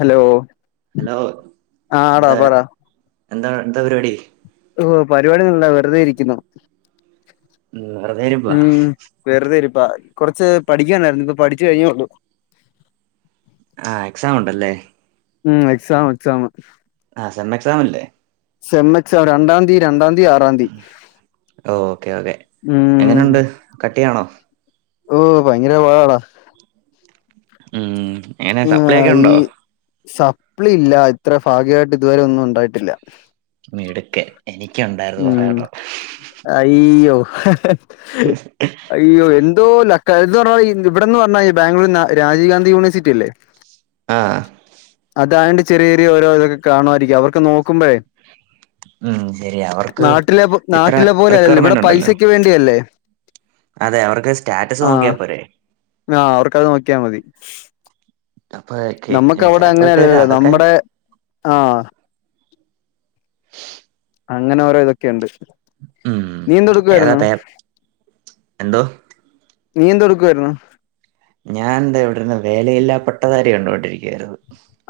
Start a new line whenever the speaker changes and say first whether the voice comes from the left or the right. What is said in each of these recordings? left: Hello
right: hello
left: ആട പറ
right: എന്താണ് എന്താ പരിപാടി?
left: ഓഹ് പരിപാടി ഒന്നുല്ല വെറുതെ ഇരിക്കുന്നു.
right: ഉം വെറുതെയിരുപ്പാ
left: വെറുതെരി ഇപ്പ കൊറച്ച് പഠിക്കണ്ടായിരുന്നു ഇപ്പ പഠിച്ചു കഴിഞ്ഞേ ഉള്ളു.
right: ആ എക്സാം ഉണ്ടല്ലേ
left: ഉം എക്സാം എക്സാം
right: ആ സെമ്മെ എക്സാം അല്ലേ?
left: സെമ്മക്സാം രണ്ടാന്തീം രണ്ടാന്തീം ആറാന്തീം ഉം
right: കട്ട് ചെയ്യാണോ
left: ഓ ഭയങ്കര പാടാ
right: ഉം എങ്ങനെ
left: ആ
right: സപ്ലൈ ഒക്കെ
left: ഈ
right: ഉണ്ടോ
left: സപ്ലി ഇല്ല ഇത്ര ഭാഗ്യമായിട്ട് ഇതുവരെ ഒന്നും ഉണ്ടായിട്ടില്ല
right: മീടുക്കൻ എനിക്കുണ്ടായിരുന്നു കൊറെ
left: ഉം
right: കേട്ടോ
left: അയ്യോ അയ്യോ എന്ത് എന്തോ ലക്ക് ഇത് പറഞ്ഞാൽ ഇവിടെന്ന് പറഞ്ഞാൽ ബാംഗ്ലൂർ രാജീവ് ഗാന്ധി യൂണേഴ്സിറ്റി ഇല്ലേ
right: ആഹ്
left: അതായണ്ട് ചെറിയ ചെറിയ ഓരോ ഇതൊക്കെ കാണുമായിരിക്കും അവർക്ക് നോക്കുമ്പഴേ
right: ഉം ശരി അവർക്ക്
left: നാട്ടിലെ
right: ഇത്ര
left: നാട്ടിലെ പോലെയ ല്ലല്ലോ ഇവിടെ
right: റിക്വയർമെന്റ് ഉണ്ടല്ലോ
left: പൈസക്ക് വേണ്ടിയല്ലേ
right: അതെ അവർക്ക് സ്റ്റാറ്റസ്
left: ആഹ്
right: നോക്കിയാപ്പോരേ
left: ആഹ് അവർക്കത് നോക്കിയാൽ മതി.
right: [unintelligible]
left: നമ്മക്ക് അവിടെ
right: ചെലപ്പോ ഇട്ട് തരും
left: അങ്ങനെയല്ലല്ലോ
right: അതൊക്കെ
left: നമ്മുടെ ആഹ് അങ്ങനെ ഓരോ ഇതൊക്കെയുണ്ട്
right: ഉം
left: നീ എന്ത്
right: ഏതാ
left: എടുക്കുവായിരുന്നു
right: പേ എന്തോ
left: നീ എന്ത് എടുക്കുവായിരുന്നു?
right: ഞാൻ എന്താ ഇവിടെരുന്ന് വേലയില്ലാ പട്ടതാരി കണ്ടുകൊണ്ടിരിക്കയായിരുന്നു.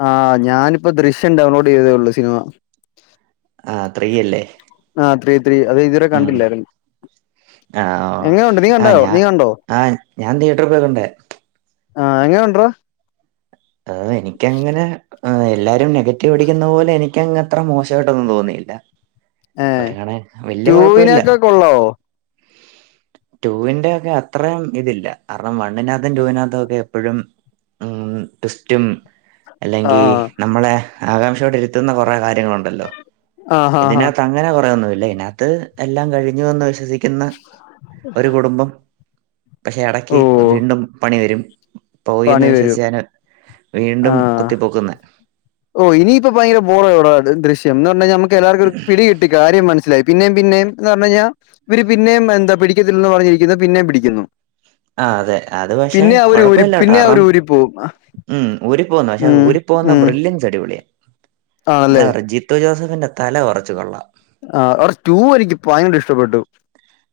left: ആഹ് ഞാനിപ്പം ദൃശ്യം ഡൗൺലോഡ് ചെയ്തതേ ഉള്ളൂ സിനിമ
right: ആഹ് ത്രീയല്ലേ
left: ആഹ് ത്രീ ത്രീ അത് ഇതുവരെ കണ്ടില്ലാരുന്നു.
right: ആഹ് ആഹ് ഞാ
left: കണ്ടോ
right: ആഹ് ഞാൻ തിയേറ്റർ പോയി കണ്ടേ
left: ആഹ് എങ്ങനെ ഒണ്ട് റാ
right: അഹ് എനിക്കങ്ങനെ ഉം എല്ലാരും നെഗറ്റീവ് അടിക്കുന്ന പോലെ എനി ക്കങ്ങത്ര മോശായിട്ടൊന്നും തോന്നിയില്ല ഒര് കണ വല്യ കൊഴപ്പി ല്ല.
left: ടൂവിനൊക്കെ കൊള്ളാവോ
right: റ്റുവിന്റെ ഒക്കെ അത്രയും ഇതില്ല കാരണം വണ്ണിനകത്തും റ്റൂ വിനകത്തും ഒക്കെ എപ്പഴും ഉം ട്വിസ്റ്റും അല്ലെങ്കി
left: ആഹ്
right: നമ്മളെ ആകാംക്ഷയോടെ ഇരുത്തുന്ന കൊറേ കാര്യങ്ങളുണ്ടല്ലോ
left: ആഹ് ഹാ ഹാ
right: ഇതിനകത്ത് അങ്ങനെ കൊറേയൊന്നുല്ല ഇതിനകത്ത് എല്ലാം കഴിഞ്ഞുവെന്ന് വിശ്വസി ക്കുന്ന ഒരു കുടുംബം പക്ഷെ എടക്ക്
left: ഓ
right: വീണ്ടും പണി വരും. പോയീന്ന്
left: പണി വരും
right: വിശ്വസിച്ചേനെ വീണ്ടും കുത്തിപൊക്കുന്നെ
left: ഓഹ് ഇനി ഇപ്പോ ഭയര ബോറായി ടാ ദൃശ്യം എന്ന് പറഞ്ഞഴിഞ്ഞാ നമുക്ക് എല്ലാവർക്കും ഒരു പിടി കിട്ടി കാര്യം മനസിലായി. പിന്നെയും പിന്നെയും എന്ന് പറഞ്ഞു കഴിഞ്ഞാ ഇവര് പിന്നെയും എന്താ പിടിക്കത്തില്ലെന്ന് പറഞ്ഞിരിക്കുന്നു പിന്നെയും പിടിക്കുന്നു.
right: ആഹ് അതെ അത് പക്ഷെ
left: പിന്നെ അവര് ഊരി
right: കൊഴപ്പില്ലട്ടോ
left: പിന്നെ അവര്
right: കാരണം
left: ഊരിപ്പോവും
right: ഉം ഊരി പോകുന്ന് പക്ഷെ അത്
left: ഉം
right: ഊരി പോകുന്ന
left: ഉം
right: ബ്രില്ലൻ സ് അടിപൊളിയ അതാ
left: ആണല്ലേ
right: പറഞ്ഞ് ജിത്തു ജോസഫിന്റെ തല കൊറച്ച് കൊള്ളാം.
left: ആഹ് അവരെ റ്റൂ എനിക്ക് ഭയങ്കര ഇഷ്ടപ്പെട്ടു.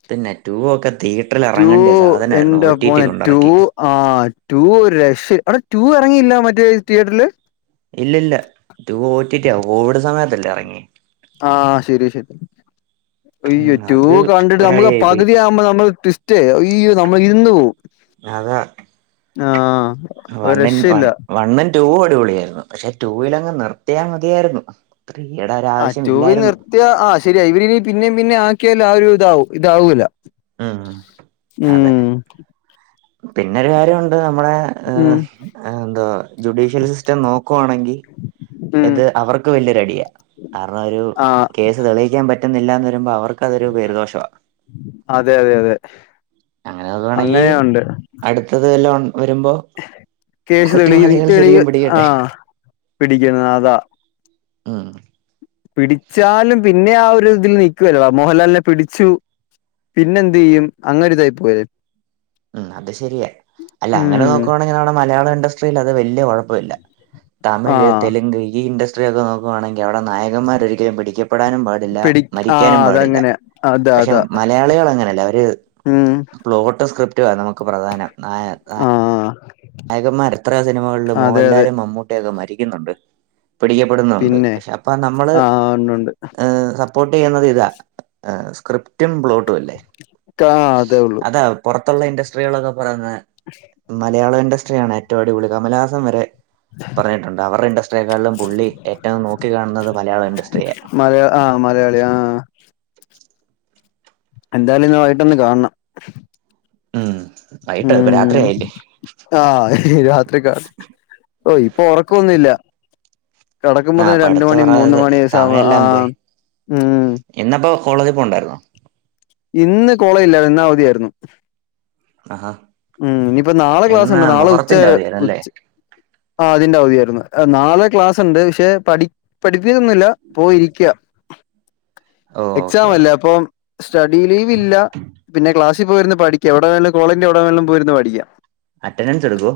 right: പിന്നെ റ്റൂ ഒക്കെ തിയറ്ററിൽ
left: ടു
right: എറങ്ങേണ്ട്യ സാധനാരുന്നു ഓറ്റീറ്റി കൊണ്ടിറക്കി.
left: ആഹ് ടു ഒരു രക്ഷേം എടാ ടു ഇറങ്ങിയില്ല മറ്റേ തിയേറ്ററില്
right: ഇല്ലല്ല റ്റൂ ഓറ്റീറ്റിയാ കോവിഡ് സമയത്തല്ലേ എറങ്യേ
left: ആഹ് ശെരിയാ
right: ഉം
left: ശെരിയാഅയ്യോ റ്റൂ
right: അത്
left: കണ്ടിട്ട് നമുക്ക്
right: ഒരടിയായി പോയി.
left: പകുതിയാവുമ്പോ നമ്മൾ ട്വിസ് റ്റേ അയ്യോ നമ്മളിരുന്ന് പോവും.
right: അതാ
left: ആഹ്
right: വണ്ണി വണ്ണും റ്റൂവും അടിപൊളിയായിരുന്നു പക്ഷെ ടൂവിലങ്ങ് നിർത്തിയാ മതിയായിരുന്നു. ത്രീയടെ രാ
left: ആഹ് റ്റൂവിൽ നിർത്തിയ ആഹ് ശരിയ ഇവര് ഇനി പിന്നേം പിന്നേം ആക്കിയാല് ആഹ് ഒരു ഇതാവു ഇതാവൂല
right: ഉം ഉം അതെ
left: ഉം
right: പിന്നൊരു കാര്യമുണ്ട് നമ്മടെ
left: ഉം
right: ഏഹ് എന്താ ജുഡീഷ്യൽ സിസ്റ്റം നോക്കുവാണെങ്കി
left: ഉം
right: ഇത് അവർക്ക് വലിയൊരടിയാ കാരണം ഒരു
left: ആ
right: കേസ് ത് തെളിയിക്കാൻ പറ്റുന്നില്ല എന്ന് വരുമ്പോ അവർക്കതൊരു പേര് ദോഷവാ
left: അതെ അതെ അതെ
right: അങ്ങനെ നോക്കാണെങ്കി
left: അങ്ങനെയുണ്ട്
right: അടുത്തത് വല്ലോം വരുമ്പോ
left: കേസ് തെളി
right: കുറ്റവാളികൾ
left: തെളിയ്
right: ശരിക്കും പിടിക്കട്ടെ
left: ആഹ് പിടിക്കണത് അതാ
right: ഉം
left: പിടിച്ചാലും പിന്നെ ആ ഒരു ഇതിൽ നിക്കുവല്ലോ മോഹൻലാലിനെ പിടിച്ചു പിന്നെന്തിയ്യും അങ്ങനെ ഒരുതായി പോയേ
right: ഉം അത് ശരിയാ അല്ല അങ്ങനെ
left: ഉം
right: നോക്കുവാണെങ്കി നമ്മടെ മലയാളം ഇൻഡസ്ട്രിയിൽ അത് വല്യ കൊഴപ്പമില്ല.
left: ആ
right: തമിഴ് തെലുങ്ക് ഈ ഇൻഡസ്ട്രിയൊക്കെ നോക്കുവാണെ ങ്കി അവടെ നായകന്മാർ ഒരിക്കലും പിടിക്കപ്പെടാനും പാടില്ല
left: പിടി ആ
right: മരിക്കാനും പാടില്ല.
left: അതങ്ങനെ അതാ
right: പക്ഷെ
left: അതാ
right: മലയാളികൾ അങ്ങനെയല്ല അവര്
left: ഉം
right: പ്ലോട്ട് സ്ക്രിപ്റ്റുവ നമുക്ക് പ്രധാനം നായ നാ
left: ആ
right: നായകന്മാർ എത്ര സിനിമകളിൽ
left: അതെ അതെ
right: മോഹൻലാലും മമ്മൂട്ടിയൊക്കെ മരിക്കുന്നുണ്ട്. പിടിക്കപ്പെടുന്നുണ്ട്
left: പിന്നെ
right: പക്ഷെ അപ്പ നമ്മള്
left: ആ ഉണ്ട് ഉണ്ട്
right: ഏഹ് സ സപ്പോർട്ട് ചെയ്യുന്നത് ഇതാ സ്ക്രിപ്റ്റും പ്ലോട്ടും അല്ലേ
left: ക്കാ അതേ ഉള്ളു
right: പൊറത്തുള്ള ഇൻഡസ്ട്രികളൊക്കെ പറയുന്നേ മലയാളം ഇൻഡസ്ട്രിയാണ് ഏറ്റവും അടിപൊളി കമലഹാസം വരെ പറഞ്ഞിട്ടുണ്ട് അവരുടെ ഇൻഡസ്ട്രിയെക്കാളിലും പുള്ളി ഏറ്റവും നോക്കി കാണുന്നത് മലയാളം ഇൻഡസ്ട്രിയെ
left: ആഹ് മലയാളി ആഹ് എന്തായാലും ഇന്ന് വൈയിട്ട്ന്ന് കാണണം
right: ഉം വൈട്ടോ ഇപ്പ
left: ഉം
right: രാത്രിയായില്ലേ
left: ആഹ് രാത്രി കാ ഓഹ് ഇപ്പൊ ഉറക്കൊന്നില്ല
right: ആ
left: കെടക്കുമ്പോത്തന്നെ രണ്ട്
right: പഠിത്തം
left: മണി
right: പറ
left: മൂന്ന് മണിം ഏശാവാ
right: സമയെല്ലാം പോയി
left: ഉം
right: ഇന്നപ്പോ കോളജി പോണ്ടായിര്ന്നോ
left: ഇന്ന് കോളേജില്ലാരുന്നു. ഇന്നവധിയായിരുന്നു
right: ആഹാ
left: ഉം ന്നിപ്പൊ നാളെ
right: ഇന്ന്
left: ക്ലാസ്ണ്ട് നാളെ
right: മുഹറത്തിന്റെ
left: ഉച്ചവരെ
right: അവധിയായിരുന്നല്ലേ
left: ഉച്ച് ആ അതിന്റെ അവധിയായിരുന്നു. എഹ് നാല് ക്ലാസ് ണ്ട് ക്ഷെ പഠി പഠിപ്പിക്കൊന്നുല്ല പോയി ഇരിക്ക,
right: ഓ ഓക്കെ
left: എക്സാം
right: ഓക്കെ
left: അല്ലേ അപ്പൊ സ്റ്റഡി ലീവില്ല പിന്നെക്ലാസി പോയിരുന്നു പഠിക്കാം എവിടെ വേണേലും കോളേജിന്റെ എവിടെ വേണേലും പോയിരുന്നു പഠിക്കാം
right: അറ്റൻഡൻസ് എടുക്കോ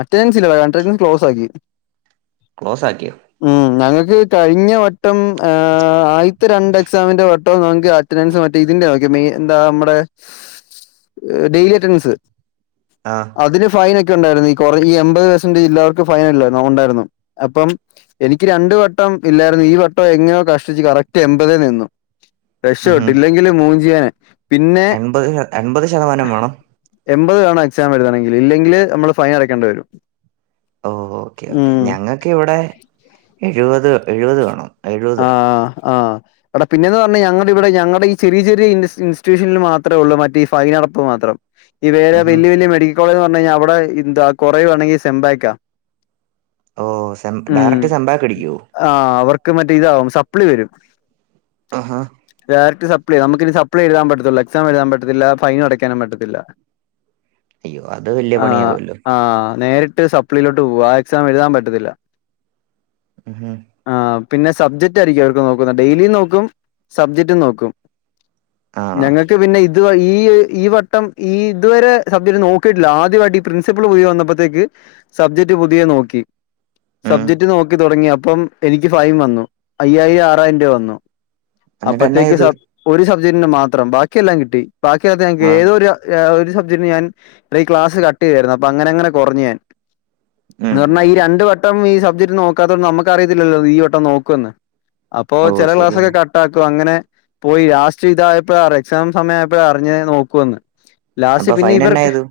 left: അറ്റെൻസ് ഇല്ല അറ്റെന്റൻസ് ക്ലോസ്സാക്കി
right: ക്ലോസ്സാക്കിയോ
left: ഉം ഞങ്ങക്ക് കഴിഞ്ഞ വട്ടം എഹ് ആയിത്തെ രണ്ട് എക്സാമിന്റെ വട്ടം ഞങ് ക്ക് അ അറ്റന്റൻസ് മറ്റേ ഇതിന്റെ നോക്ക്യേ എന്താ മ്മുടെ ഡെയിലി അറ്റൻഡൻസ്
right: ആഹ്
left: അതിന് ഫൈനൊക്കെ ഉണ്ടായിരുന്നു. ഈ കൊറ ഈ എമ്പത് പെർസെന്റില്ലാർക്ക് ഫൈൻല്ലരുന്നു ഉണ്ടായിരുന്നു അപ്പം എനിക്ക് രണ്ടു വട്ടം ഇല്ലായിരുന്നു ഈ വട്ടം എങ്ങനെയോ കഷ്ടിച്ച് കറക്റ്റ് എൺപതേ നിന്നു
right: ഉം
left: ക്ഷപ്പെട്ട്,
right: ഉം
left: ഇല്ലെങ്കിൽ മൂഞ്ചിയേ നെ പിന്നെ
right: എൺപത് എൺപത് ശതമാനം വേണം
left: എൺപത് വേണം എക്സാം എഴ്തണെങ്കിൽ ഇല്ലെങ്കിൽ നമ്മൾ ഫൈൻ അടക്കണ്ട വരും
right: ഓഹ് ഓക്കേ ഓക്കേ
left: ഉം.
right: ഞങ്ങക്കിവിടെ എഴുപത് എഴുപത് വേണം എഴുപത്
left: ആഹ് ആഹ് അവിടെ പിന്നെന്ന് പറഞ്ഞാ ഞങ്ങളിവിടെ ഞങ്ങളീ ചെറിയ ചെറിയ ഇൻറ്റിറ്റ്യൂഷനിൽ മാത്രേള്ളൂ മറ്റേഈ ഫൈനടപ്പ് മാത്രം ഈ വേറെ
right: ഉം ഹും
left: വലിയ വലിയ മെഡിക്കൽ കോളേജ് എന്ന് പറഞ്ഞ കഴിഞ്ഞാൽ അവിടെ എന്താ കുറവുവാണെങ്കിൽ സെം ബേക്കാ
right: ഓഹ് സെം ഡയറക്റ്റ് സെമ്പാക്കടിക്കുവോ
left: ആഹ് അവർക്ക് മറ്റേ ഇതാവും സപ്ലി വരും
right: ആഹാ
left: ഡയറക്ട് സപ്ലി നമുക്കിനി സപ്ലി എഴുതാൻ പറ്റത്തൊള്ളൂ, എക്സാം എഴുതാൻ പറ്റത്തില്ല ഫൈനു അടക്കാനും പറ്റത്തില്ല
right: അയ്യോ അത് വലിയ
left: ആഹ്
right: പണിയാവുമല്ലോ
left: ആഹ് നേരിട്ട് സപ് പ്ലിലോട്ട് പോവാ ആ എക്സാം എഴുതാൻ പറ്റത്തില്ല
right: ഹും
left: ആഹ് പിന്നെ സബ്ജക്റ്റായിരിക്കും അതൊക്കെ ക്ക് നോക്കുന്നെ ഡെയിലിയും നോക്കും സബ്ജക്റ്റും നോക്കും
right: ആണോ
left: ഞങ്ങക്ക് പിന്നെ ഇ ഇത് വ ഈ ഈ വട്ടം ഈ ഇതുവരെ സബ്ജക്ട് നോക്കിയിട്ടില്ല ആദ്യമായിട്ട് ഈ പ്രിൻസിപ്പൾ പോയി വന്നപ്പത്തേക്ക് സബ്ജക്ട് പുതിയ നോക്കി സബ്ജക്ട് നോക്കി തുടങ്ങി അപ്പം എനിക്ക് ഫൈൻ വന്നു അയ്യായിരം ആറായിരം രൂപ വന്നു
right: എന്നിട്ട് എന്നാ
left: അപ്പത്തേക്ക്
right: ചെയ്ത്
left: സബ് ഒരു സബ്ജക്ടിന് മാത്രം ബാക്കിയെല്ലാം കിട്ടി ബാക്കിയ ഞങ്ങക്ക്
right: ആഹ്
left: ഏതൊരു ഏഹ് ഒരു സബ്ജക്ന് ഞാൻ ക്ലസ് കട്ടയ്യായിരുന്നു അപ്പ അങ്ങനെങ്ങനെ കൊർഞ്ഞു ഞാൻ
right: ഉം
left: ഇതർഞ്ഞാ ഈ
right: ഉം
left: രണ്ടു വട്ടം ഈ സബ്ജക്ട് നോക്കാത്തോണ്ട് നമുക്ക് അറിയത്തില്ലല്ലോ ഈ വ ട്ടം നോക്കൊന്ന് അപ്പോ
right: ഓ
left: ചെലേ
right: ശരിയാ
left: ക്ലാസ്സൊക്കെ കട് താക്കും അങ്ങനെ പോയി ലാസ്റ്റ് ഇതായപ്പോഴ എക്സാം സമയ ആയപ്പഴ അറിഞ്ഞ് നോക്കുവന്ന് ലാസ്റ്റ്
right: അപ്പൊ
left: പിന്നെ
right: ഫൈൻ എന്നാ
left: ഇവർക്കെ
right: ചെയ്തു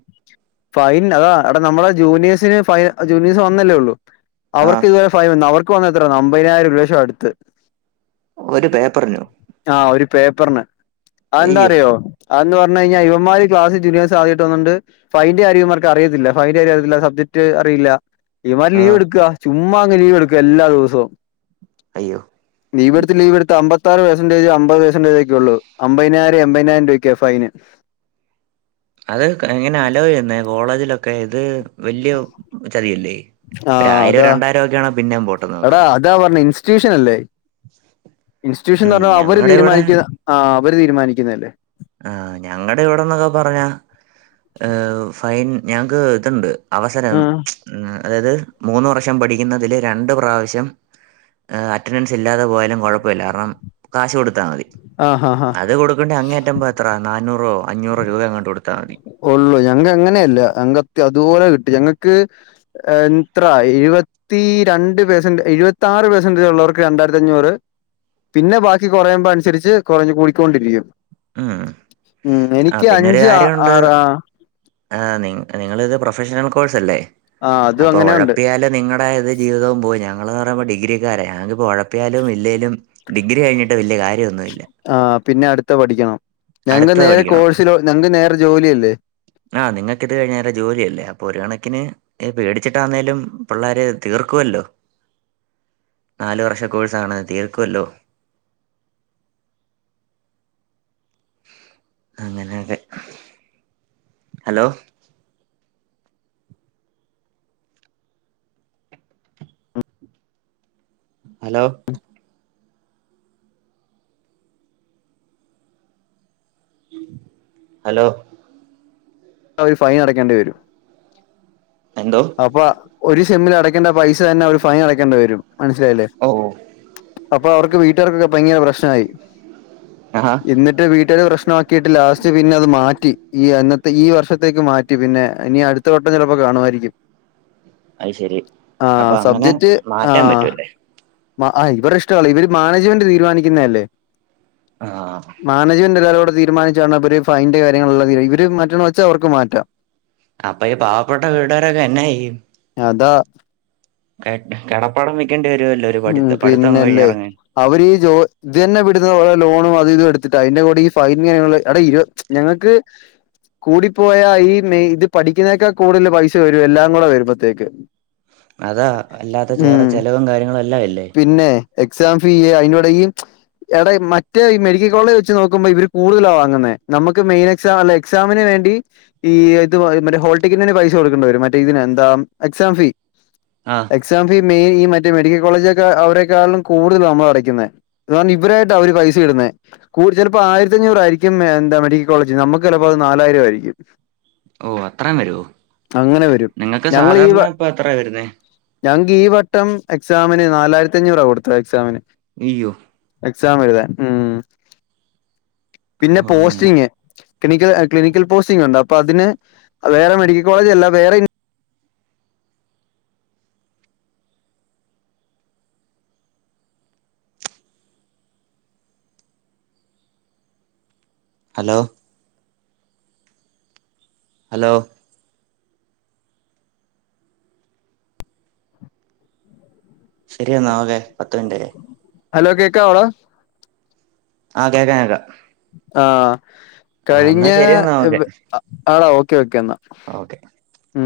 left: ഫൈൻ അതാ അടെ നമ്മളെ ജൂനിയേഴ്സിന് ഫൈ ജൂനിയേഴ്സ് വന്നല്ലേ ഒള്ളൂ
right: ആഹ്
left: അവർക്ക് ഇതുപോലെ ഫൈൻ അവർക്ക് വന്ന എത്ര അമ്പതിനായിരം ഒരുലശം അടുത്ത്
right: ഒരു പേപ്പറിനോ
left: ആഹ് ഒരു പേപ്പറിന് അതെന്താ
right: അയ്യോ
left: അറിയോ അതന്ന് പറഞ്ഞ് കഴിഞ്ഞാ ഇവന്മാര് ക്ലാസിൽ ജുനീയെസ് ആദ്യായിട്ടൊന്ന്ണ്ട് ഫൈന്റെ കാര്യ ഇവന്മാർക്ക് അറിയത്തില്ല ഫൈന്റെ കാര്യം അറിത്തില്ല സബ്ജക്റ്റ് അറിയില്ല ഇവന്മാര് ലീവ്
right: ആഹ്
left: എടുക്ക ചുമ്മാ അങ്ങ് ലീവ് എടുക്കുക എല്ലാ ദിവസവും
right: അയ്യോ
left: ലീവെടുത്ത് ലീവ്ടുഅമ്പത്താറ് പേർസൻറ്റേജ് അമ്പതൊക്കെ പേഴ്സൻടേജ് ഉള്ളൂ അമ്പതിനായിരം എപതിനായിരം രൂപക്കാണ് ഫൈന്
right: അത് എങ്ങനെ അലോചെയ്യൂന്നേ കോളേജിലൊക്കെ ഇത് വല്യ ചതിയല്ലേ
left: ആ
right: ഒരായിരം രണ്ടായിരം ഒക്കെയാണങ്കില് പിന്നെ പോട്ടന്ന് വെക്കാ
left: താ പർഞ്ഞ് ഇൻസ്റ്റിറ്റ്യൂഷൻ അല്ലേ ഇൻസ്റ്റിറ്റ്യൂഷൻ എന്ന്
right: ഉം
left: പറഞ്ഞാ അവര്
right: ഞങ്ങടെ ഇവിടെ
left: തീരുമാനിക്കുക ആഹ് അവര് തീരുമാനിക്കുന്നതല്ലേ
right: ആഹ് ഞങ്ങടെ ഇവിടെന്നൊക്കെ പറഞ്ഞാ ഫൈൻ ഞങ്ങക്ക് ഇതുണ്ട് അവസരം
left: ആ
right: അതായത് മൂന്ന് വർഷം പഠിക്കുന്നതില് രണ്ട് പ്രാവശ്യം അറ്റൻഡൻസ് ഇല്ലാതെ പോയാലും കുഴപ്പമില്ല കാരണം കാശ് കൊടുത്താൽ മതി
left: ആ ഹാ ഹാ
right: അത് കൊടുക്കണ്ടേ അങ്ങേ അറ്റപ എത്ര നനൂറോ അഞ്ഞൂറോ രൂപ അങ്ങോ കൊടുത്താൽ മതി
left: ഒള്ളൂ ഞങ്ങ അങ്ങനെയല്ല [unintelligible] അതുപോലെ കിട്ടി ഞങ്ങക്ക് എത്ര എഴ്പ പത്തി രണ്ട് പേർസെന്റ് എഴുപത്തി ആറ് പേർസെന്റേജ് ഉള്ളവർക്ക് രണ്ടായിരത്തി അഞ്ഞൂറ് പിന്നെ ബാക്കി കുറയുമ്പോ അനുസരിച്ച് കുറഞ്ഞ് കൂടിക്കൊണ്ടിരിക്കും
right: ഉം
left: ഉം
right: ആഹ്
left: എനിക്ക്
right: പിന്നെരു
left: അഞ്ച് ആ-
right: കാര്യഉണ്ട്
left: ആറ് ആ
right: ആഹ് നി നിങ്ങളത് പ്രൊഫഷണൽ കോഴ്സ് അല്ലേ
left: ആ അതും
right: അപ്പൊ
left: അങ്ങനെ ഉണ്ട്
right: ഒഴപ്പിയാല് നിങ്ങൾ ണ്ടായത് ജീവിതവും പോയി ഞങ്ങള്ന്ന് പറുമ്പോ ഡിഗ്രിക്കാര ഞങ്ങളിപ്പോ ഒഴപ്പിയാലും ഇല്ലേലും ഡിഗ്രി കഴിഞ്ഞിട്ട് വല്ല്യ കാര്യമൊന്നുമില്ല
left: ആഹ് പിന്നെ അടുത്ത പഠിക്കണം ഞങ്ങള്ക്ക്
right: അടുത്തത്
left: നേരെ
right: പഠിക്കണം.
left: കോഴ്സിലോ ഞങ്ങക്ക് നേരെ ജോലിയല്ലേ
right: ആഹ് നിക്ക് ഇത് കഴിഞ്ഞ നേരെ ജോലിയ അല്ലേ അപ്പൊ ഒരു കണക്കിന് പേടിച്ചിട്ടാണേലും പിള്ളേര് തീർക്കുവല്ലോ നാല് വർഷകോഴ്സാണ് തീർക്കുല്ലോ അങ്ങനെയൊക്കെ ഹലോ ഹലോ ഹലോ
left: അവർ ഫൈൻ അടക്കേണ്ടി വരും
right: എന്തോ
left: അപ്പൊ ഒരു സെമ്മിൽ അടക്കേണ്ട പൈസ തന്നെ ഓര് ഫൈൻ അടക്കേണ്ടി വരും മനസ്സിലായില്ലേ
right: ഓ ഓ.
left: അപ്പൊ അവർക്ക് വീട്ടുകാർക്കൊക്കെ ഭയങ്കര പ്രശ്നായി
right: ആഹാ
left: ന്നിട്ട് വീട്ടുകാര് പ്രശ്നമാക്കിയിട്ട് ലാസ്റ്റ് പിന്നെ അത് മാറ്റി ഈ അന്നത്തെ ഈ വർഷത്തേക്ക് മാറ്റി പിന്നെ ഇനി അടുത്ത വട്ടം ചെലപ്പോ കാണുമായിരിക്കും
right: അത് ശെരി
left: ആ
right: അപ്പൊ അങ്ങനെ മാറ്റാൻ പറ്റൂല്ലേ
left: മ ആഹ് ഇവടെ ഇഷ്ടവല്ല ഇവര് മാനേജ്മെന്റ് തീരുമാനിക്കുന്നല്ലേ
right: ആഹ്
left: മാനേജമെന്റെല്ലാരോടെ തീരുമാനി [unintelligible] ഒര് ഫൈന്റെ കാര്യങ്ങള് ഇവര് മറ്റ വെച്ച അവർക്ക് മാറ്റാ
right: അപ്പൊ ഈ പാവപ്പെട്ട വീട്ടാകരൊക്കെ എങ്ങനെ [unintelligible]
left: അതാ
right: കെ കടപ്പാടം വിക്കെണ്ടി വരുവല്ലോ ഒരു [unintelligible] പഠിത്തം പഠിത്തം കഴിഞ്ഞിറങ്ങാൻ
left: അവരീ ജോ ഇത് തന്നെ വിട്ടത്തെ ലോണും അത് ഇത് എടുത്തിട്ടാണ് അയിന്റെ കൂടെ ഈ ഫൈൻ [unintelligible] ഇരു ഞങ്ങക്ക് കൂടിപ്പോയാൽ ഈ മെ ഇത് പഠിക്കുന്നേക്കാ കൂടുതൽ പൈസ വരും എല്ലാം കൂടെ വരുമ്പോത്തേക്ക്
right: അതാ അല്ലാത്ത ചേറെ ചെലവും കാര്യങ്ങളും എല്ലാം ഇല്ലേ
left: പിന്നെ എക്സാം ഫീ അയിനോടിം എടെ മറ്റേ മെഡിക്കൽ കോളേജ് വെച്ച് നോക്കുമ്പോ ഇവര് കൂടുതലാ വാങ്ങുന്നെ നമുക്ക് മെയ്ൻ എക്സാം അല്ലെ എക്സാമിന് വേണ്ടി ഈ ഇത് മറ്റേ ഹോൾടിക്കറ്റിന്ന് പൈസ കൊടുക്കേണ്ടി വരും മറ്റേ ഇതിന് എന്താ എക്സാം ഫീ
right: ആഹ്
left: exam fee May [unintelligible] medical college ക്കെ അവരെക്കാളും കൂടുതൽ നമ്മള് അടക്കുന്നെ അത്കാരണം ഇവരായിട്ട് അവര് പൈസ ഇടുന്നെ കൂ ചെലപ്പോ ആയിരത്തഞ്ഞൂറായിരിക്കും മെ ന്താ മെഡിക്കൽ കോളേജ് നമുക്ക് ചെലപ്പോ അത് നാലായിരം ആയിരിക്കും
right: ഓഹ് അത്രെ വരുവോ
left: അങ്ങനെ വരും
right: നിങ്ങക്ക്
left: ഞങ്ങളീ വ
right: സാധാരണ പ്പത്ര വരുന്നേ
left: ഞങ്ങക്ക് ഈ വട്ടം എക്സാമിന് നാലായിരത്തി അഞ്ഞൂറാ കൊടുത്തെ എക്സാമിന്
right: ഇയ്യോ
left: എക്സാം എഴുതാൻ ഉം പിന്നെ
right: ഓ ഞാൻ
left: പോസ്റ്റിങ്ങ് ക്ലിനിക്കൽ ക്ലിനിക്കൽ പോസ്റ്റിങ്ണ്ട് അപ്പ അതിന് വേറെ മെഡിക്കൽ കോളേജ് അല്ല വേറെ
right: ഹലോ ഹലോ ശരിയെന്നാ ഓകെ പത്ത് മിനിറ്റായി
left: ഹലോ കേക്കാവോടാ
right: ആഹ് കേക്കാ കേക്കാ
left: ആഹ്
right: എന്നാ
left: കഴിഞ്ഞവ
right: ശരിയെന്നാ ഓക്കെ
left: ആ ആളാ ഓക്കെ ഓക്കെ എന്നാ
right: ഓക്കെ
left: ഉം